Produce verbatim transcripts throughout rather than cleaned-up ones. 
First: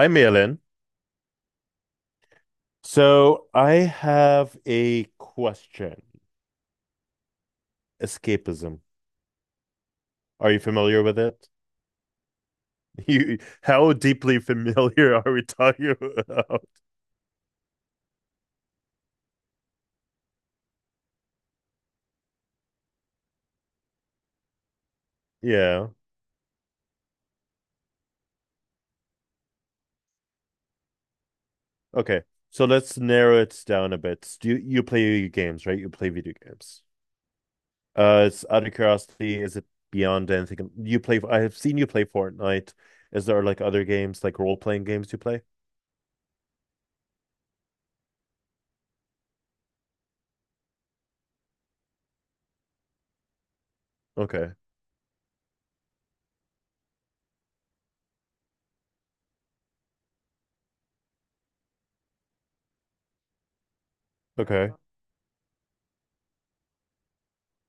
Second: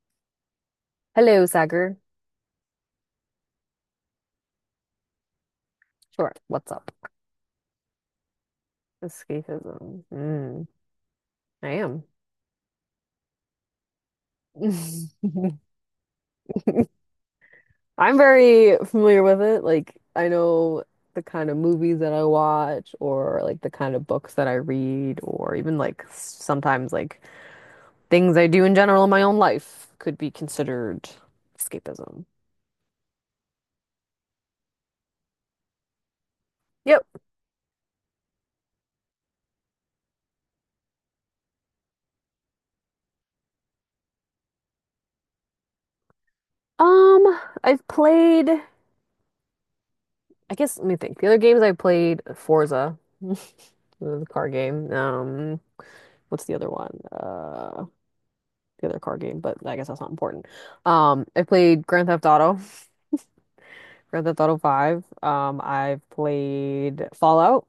Hi, Malin. Hello, Sagar. So I have a question. Sure. What's up? Escapism. Escapism. Are you Mm, familiar with it? I am. You, how deeply familiar are we talking about? I'm very familiar with it. Like, I know the kind of movies that I watch, or like the kind of books that I read, or even Yeah. like s- sometimes like things I do in general in my own life could be considered Okay. escapism. So let's narrow it down a bit. Do you, you play games, right? You play video games. Yep. Uh, it's out of curiosity, is it beyond anything? You play, I have seen you play Fortnite. Is there like other games, like role-playing games you play? Um, I've played, I guess, let me think. The other games I played, Forza, the car Okay. game. Um, what's the other one? Uh, the other car game, but I guess that's not important. Um, I played Grand Theft Auto, Grand Theft Auto Okay. five. Um, I've played Fallout.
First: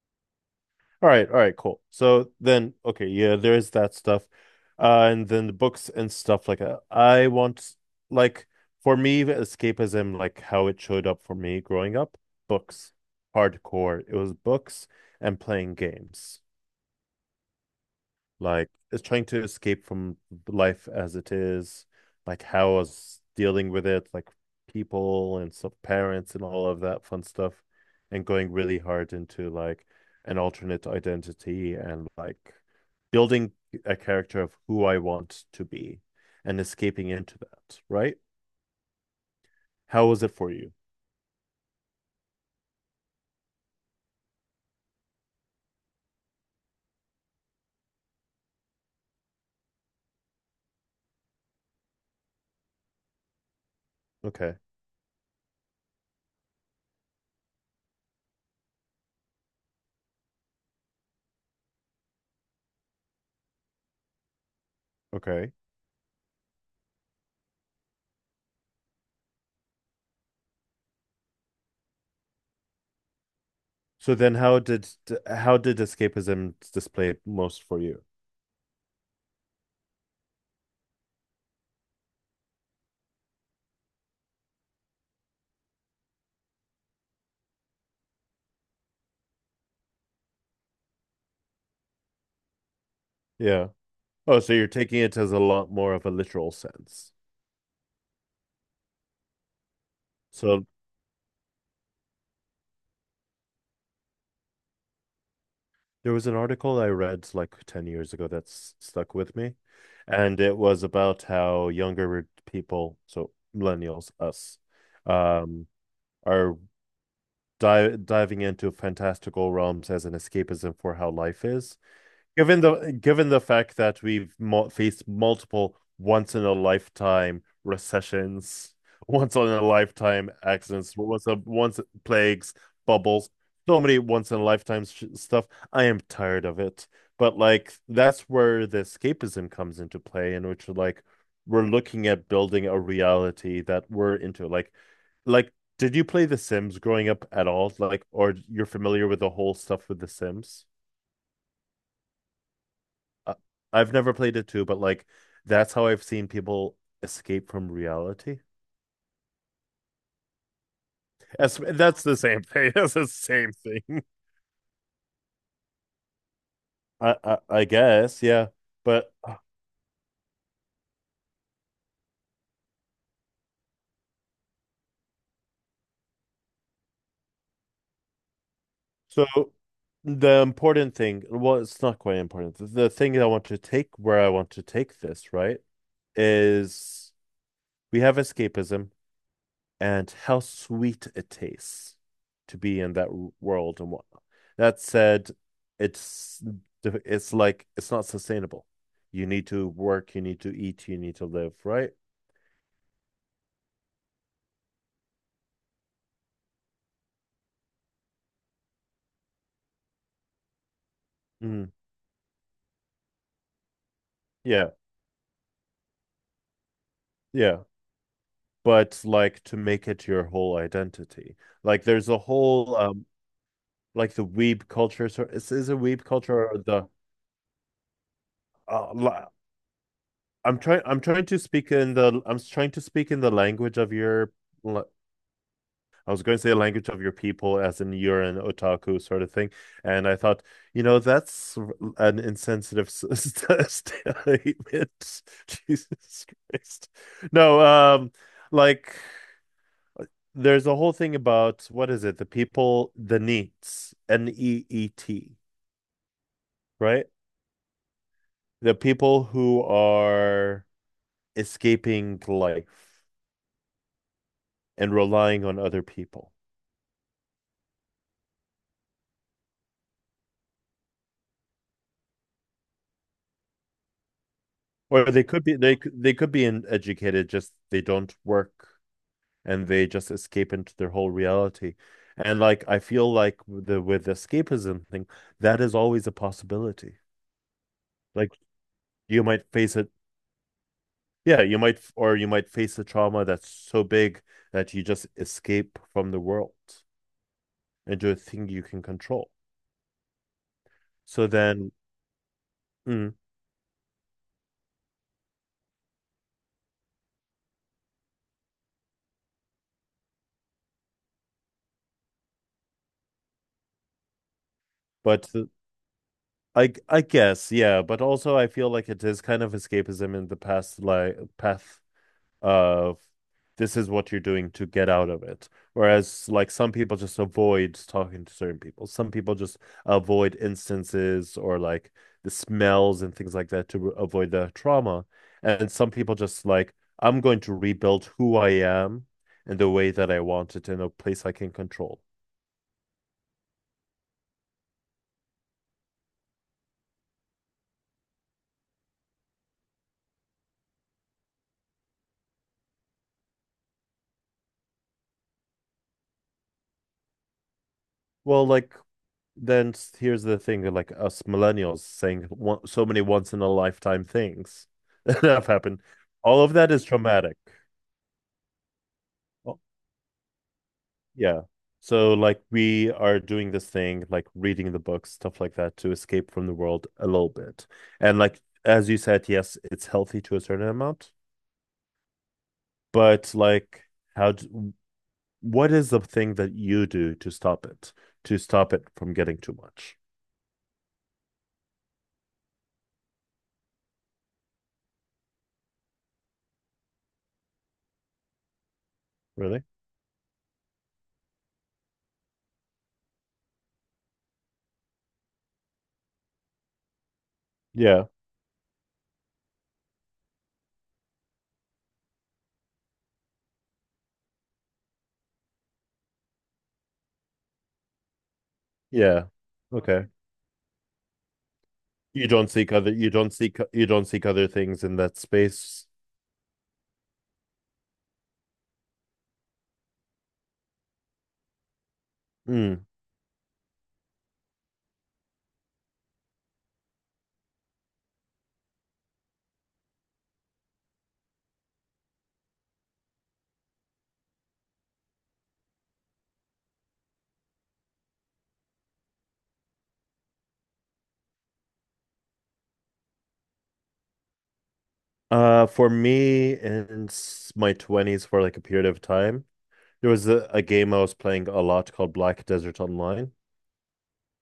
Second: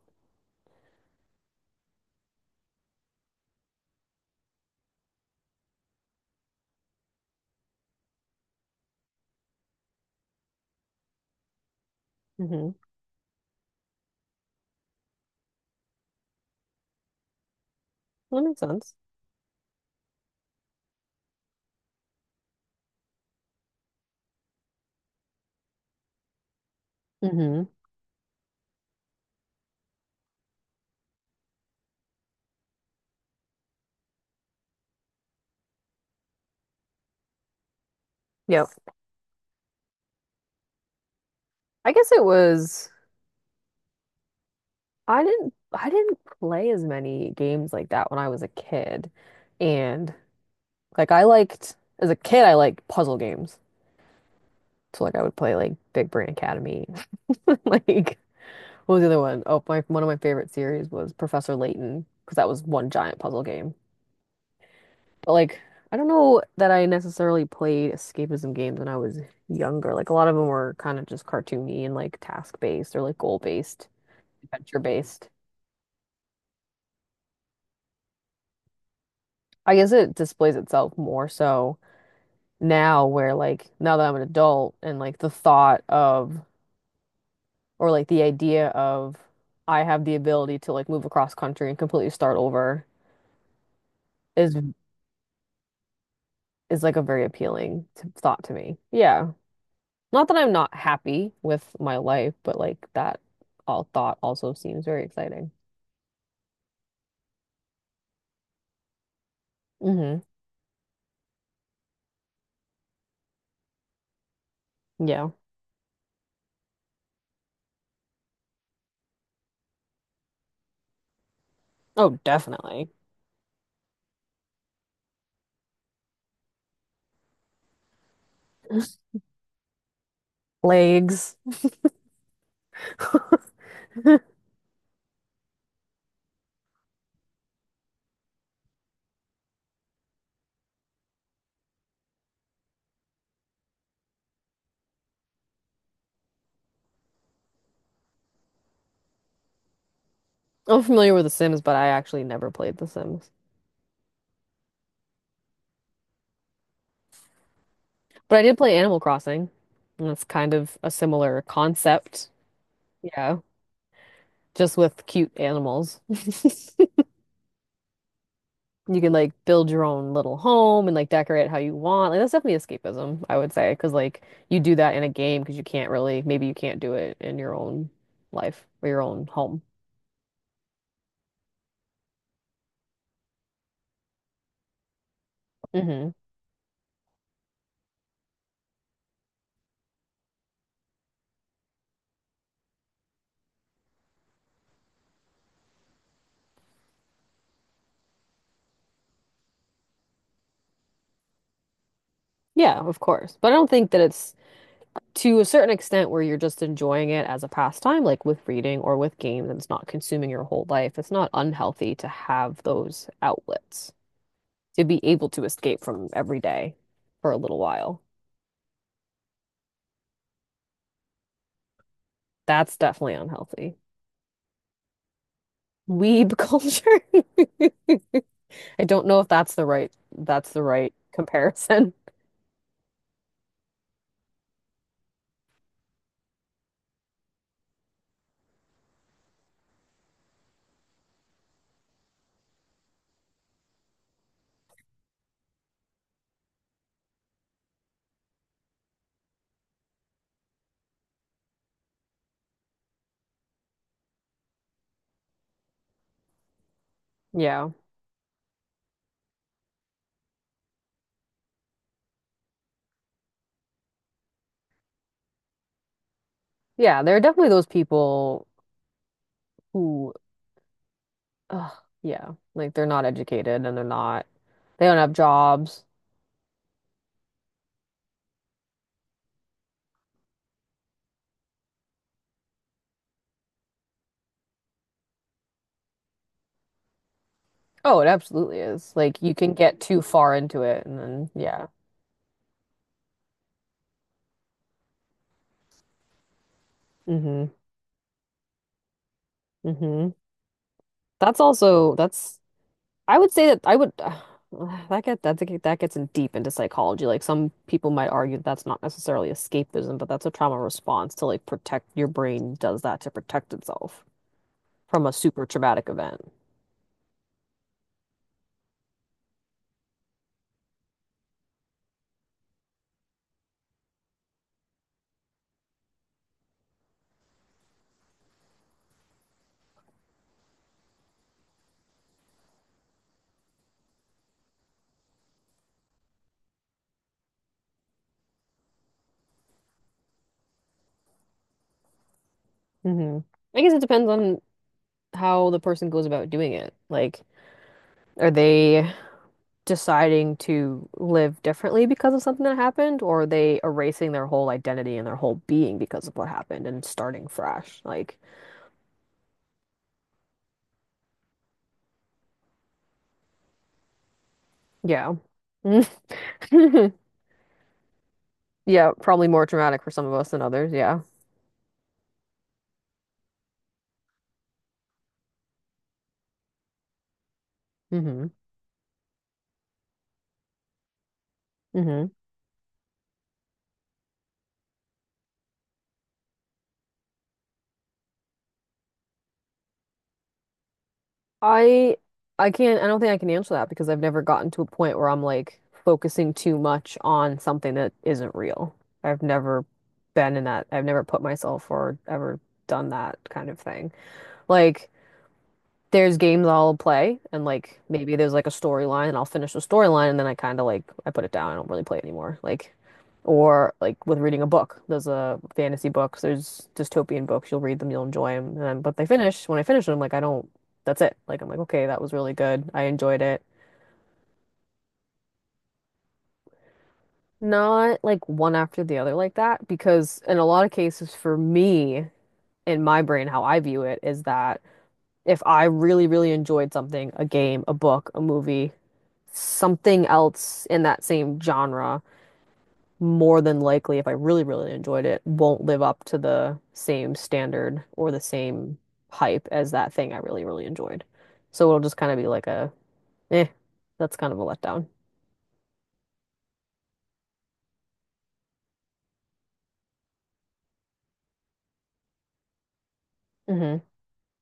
All right, all right, cool. So then, okay, yeah, there is that stuff. Uh, and then the books and stuff like that. I want, like, for me, escapism, like how it showed up for me growing up, Mm-hmm. books, hardcore. It was books and playing games That makes like sense. is trying to escape from life as it is, like how I was dealing with it, like people and some parents and all of that fun stuff, Mm-hmm. and going really hard into like an alternate identity and like building a character of who I want to be and escaping into that, right? Yep. How was it for you? I guess it was. I didn't I didn't play as many games like that when I was a kid. And like I liked as a kid I liked puzzle games. Okay, So like I would play like Big Brain Academy. Like what was the other one? Oh, my one of my favorite series was Professor Layton because that was one giant puzzle game. But okay. like I don't know that I necessarily played escapism games when I was younger. Like a lot of them were kind of just cartoony and like task based or like goal based, So then how adventure did based. how did escapism display most for you? I guess it displays itself more so now where like now that I'm an adult and like the thought of or like the idea of I have the ability to like move across country and completely start over Yeah. Oh, so is you're taking it as a lot more of a literal is like a sense. very appealing t thought to me. Yeah. Not that I'm So not happy with my life, but like that all thought also seems very exciting. there was an article I read like ten years ago that's stuck with me, Hmm. and it was about how younger people, so millennials, us, Yeah. um, are di diving into fantastical realms as an escapism for how life is. Oh, Given definitely. the given the fact that we've mo faced multiple once in a lifetime recessions, once in a lifetime accidents, once Legs. a once plagues, bubbles, so many once in a lifetime sh stuff, I am tired of it. But like that's where the escapism comes into play, in which like we're looking at building a reality that we're into. Like, like did you play The Sims growing up at all? Like, or you're familiar with the whole stuff with The Sims? I'm familiar with The Sims, but I actually never played The Sims. I- I've never played it too, but like that's how I've seen people escape from But reality. I did play Animal Crossing, and that's kind of a similar As, that's the concept, same thing. That's the yeah, same thing. just with cute animals. I, I I guess, yeah. You can But like build your own little home and like decorate how you want. Like that's definitely escapism, I would say, because like you do that in a game because you can't really, maybe you can't do it in your own life or your so own home. the important thing, well, it's not quite important. The, the thing that I want to take where I want to take this, right, Hmm. is we have escapism, and how sweet it tastes to be in that world and what that said, it's it's like it's not sustainable. You need to work, you need to eat, you need to live, right? Yeah, of course. But I don't think that it's to a certain extent where you're just enjoying it as a pastime, like with reading or with games, and it's not consuming your whole life. It's not mm, unhealthy to have those outlets. yeah. To be able to escape from every day for a Yeah, little while. but like to make it your whole identity, like there's a whole That's um definitely unhealthy. like the weeb culture. So is, is a weeb Weeb culture or the culture. I uh, don't know if la- that's the right that's I'm the trying right I'm trying to speak comparison. in the I'm trying to speak in the language of your la- I was going to say a language of your people, as in you're an otaku sort of thing. And I thought, you know, that's an insensitive st- statement. Jesus Christ. No, um, like there's a whole thing about what is it? The people, the neets, N E E T, right? Yeah. The people who are escaping life and relying on other people. Yeah, there are definitely those people who ugh, yeah, like they're not educated and they're not they don't Or have they could be they jobs. they could be in educated, just they don't work and they just escape into their whole reality. And like I feel like the with the escapism thing, that is always a possibility. Oh, it Like absolutely is. Like you you might can face get it, too far into it and then yeah, you yeah. might or you might face a trauma that's so big that you just escape from the world Mm-hmm. into a thing you can control. Mm-hmm. So That's then, also that's mm, I would say that I would uh, that get that get- that gets in deep into psychology. Like some people might argue that that's not necessarily escapism, but that's a trauma response to like protect your brain does that to protect itself from a but super the- traumatic event. I I guess yeah, but also I feel like it is kind of escapism in the past like path of this is what you're doing to get out of it. Whereas, like, some people just avoid talking to certain people. Some people just avoid instances or like the smells and things like that to avoid the trauma. And some people just like, I'm going to rebuild who I am in the way that I want it in a place I can control. Hmm. I guess it depends on how the person goes about doing it. Like, are they deciding to live differently because of something that happened, or are they erasing their whole identity and their whole being because of what happened and starting fresh? Like, Well, like, then here's the thing, like, us millennials saying so many once in a lifetime things yeah. that have happened. All of that is traumatic. Yeah, probably more traumatic for some of us than others. Yeah. Yeah. So like we are doing this thing, like reading the books, stuff like that, to escape from the world a little bit. And Hmm. like as you said, yes, it's healthy to a certain amount, Hmm. but like how d what is the thing that you do to stop it, to stop it from getting too much? I I can't I don't think I can answer that because I've never gotten to a point where I'm like focusing too much on something that isn't real. I've Really? never been in that. I've never put myself or ever done that kind of thing. Like there's games I'll play and like Yeah. maybe there's like a storyline and I'll finish the storyline and then I kind of like I put it down. I don't really play it anymore. Like or like with reading a book. There's a fantasy books, there's dystopian books. You'll read them, you'll enjoy them. And then, but they Yeah. finish, when I finish them, Okay. like I don't that's it. Like I'm like, okay, that was You really don't good. seek I other you enjoyed don't it. seek you don't seek other things in that space. Not like one after the other like that because in a lot of cases for me Mm. in my brain how I view it is that if I really, really enjoyed something, a game, a book, a movie, something else in that same genre, more than likely, if I really, really enjoyed it, won't live up to the same standard or the same hype as that thing I really, really enjoyed. So it'll just kind of be like a, eh, that's kind of a letdown. Uh, for me in s- my twenties for like a period of time, there was a, a game I was playing a lot called Black Desert Online, Hmm.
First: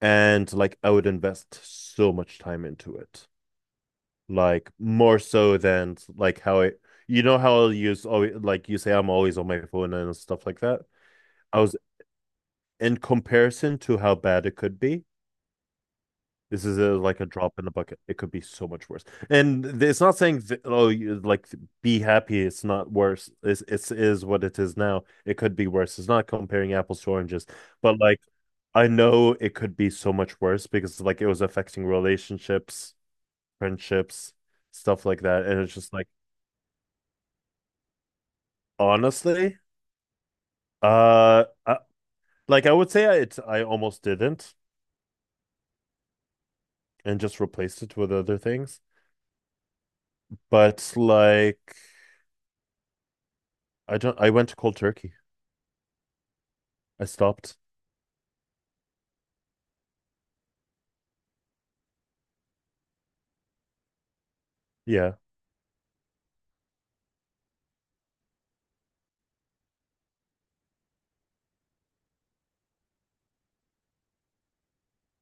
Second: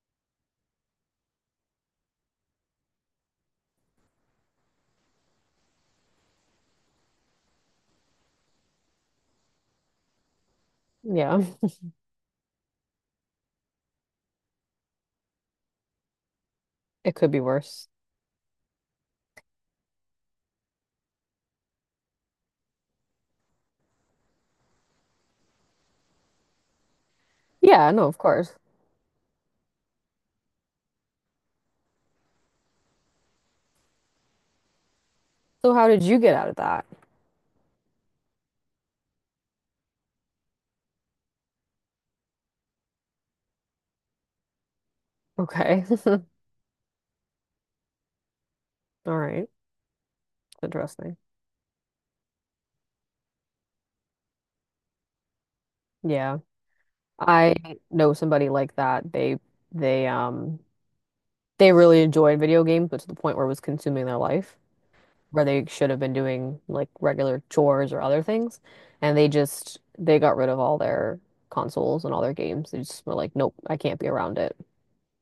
and like I would invest so much time into it, like more so than like how I, you know, how I'll use always like you say I'm always on my phone and stuff like that. Yeah, I was in comparison to how bad it could be. This is a, it like a could be drop in the worse. bucket. It could be so much worse. And it's not saying th- oh you, like be happy. It's not worse. It's it's is what it is now. It could be worse. It's not comparing apples to oranges, Yeah, but no, of like course. I know it could be so much worse because like it was affecting relationships, friendships, stuff like that. And it's So how just did like you get out of that? honestly, uh, I, like I would say I, it's I almost didn't Okay. and just replaced it with other things. All right. But Interesting. like I don't. I went to cold turkey. Yeah. I I stopped. know somebody like that. They they um they really enjoyed video games, but to the point where it was consuming their life, Yeah, where they should have been doing like regular chores or other things, and they just they got rid of all their consoles and all their games. They just were like, nope, I can't be around it.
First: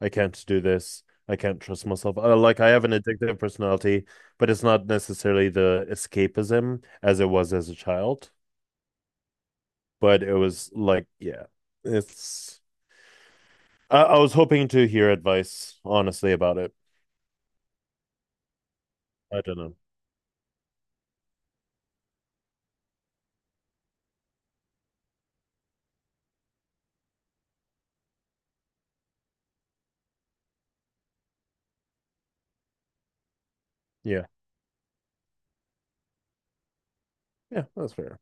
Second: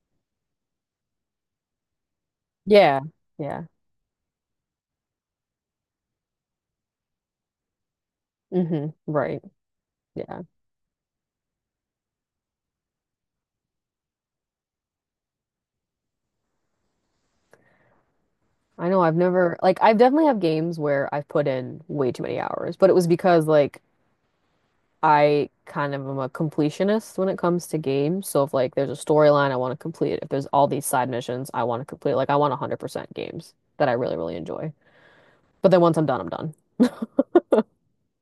I can't do this. I can't trust myself. Uh, like I have an Yeah, addictive yeah. personality, but it's not necessarily the escapism as it was as a child. Hmm. Right. But it Yeah. was like, yeah, it's. I, I was hoping to hear advice, honestly, about it. I know I've I never don't know. like I've definitely have games where I've put in way too many hours, but it was because like I kind of am a completionist when it comes to games. So if like there's a storyline, I want to complete it. If there's all these side missions, I want to complete. It. Like I want one hundred percent games that I really, Yeah, really enjoy. But then once I'm done, I'm done. yeah, that's fair.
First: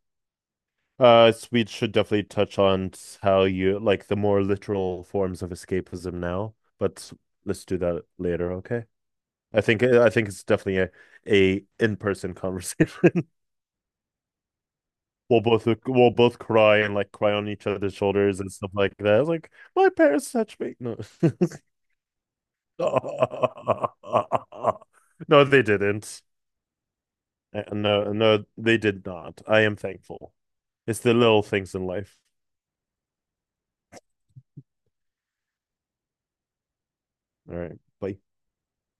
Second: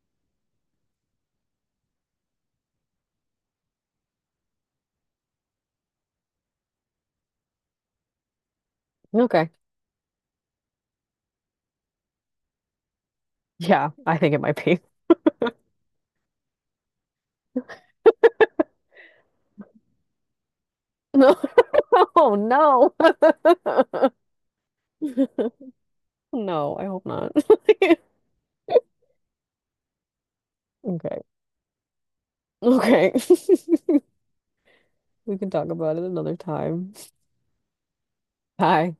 Uh, so we should definitely touch on how you like the more literal forms of escapism now, but let's do that later, okay? Okay. I think I think it's definitely a a in-person conversation. Yeah, I think it might be. we'll both we'll both cry and like cry on each other's shoulders and stuff like that. It's like my parents touched me. No, No. Oh no. no, they didn't. No, I hope not. Uh, No, no, they did not. I am thankful. It's the Okay. little things in life. Okay. We can talk about it another time. All right, bye. Bye.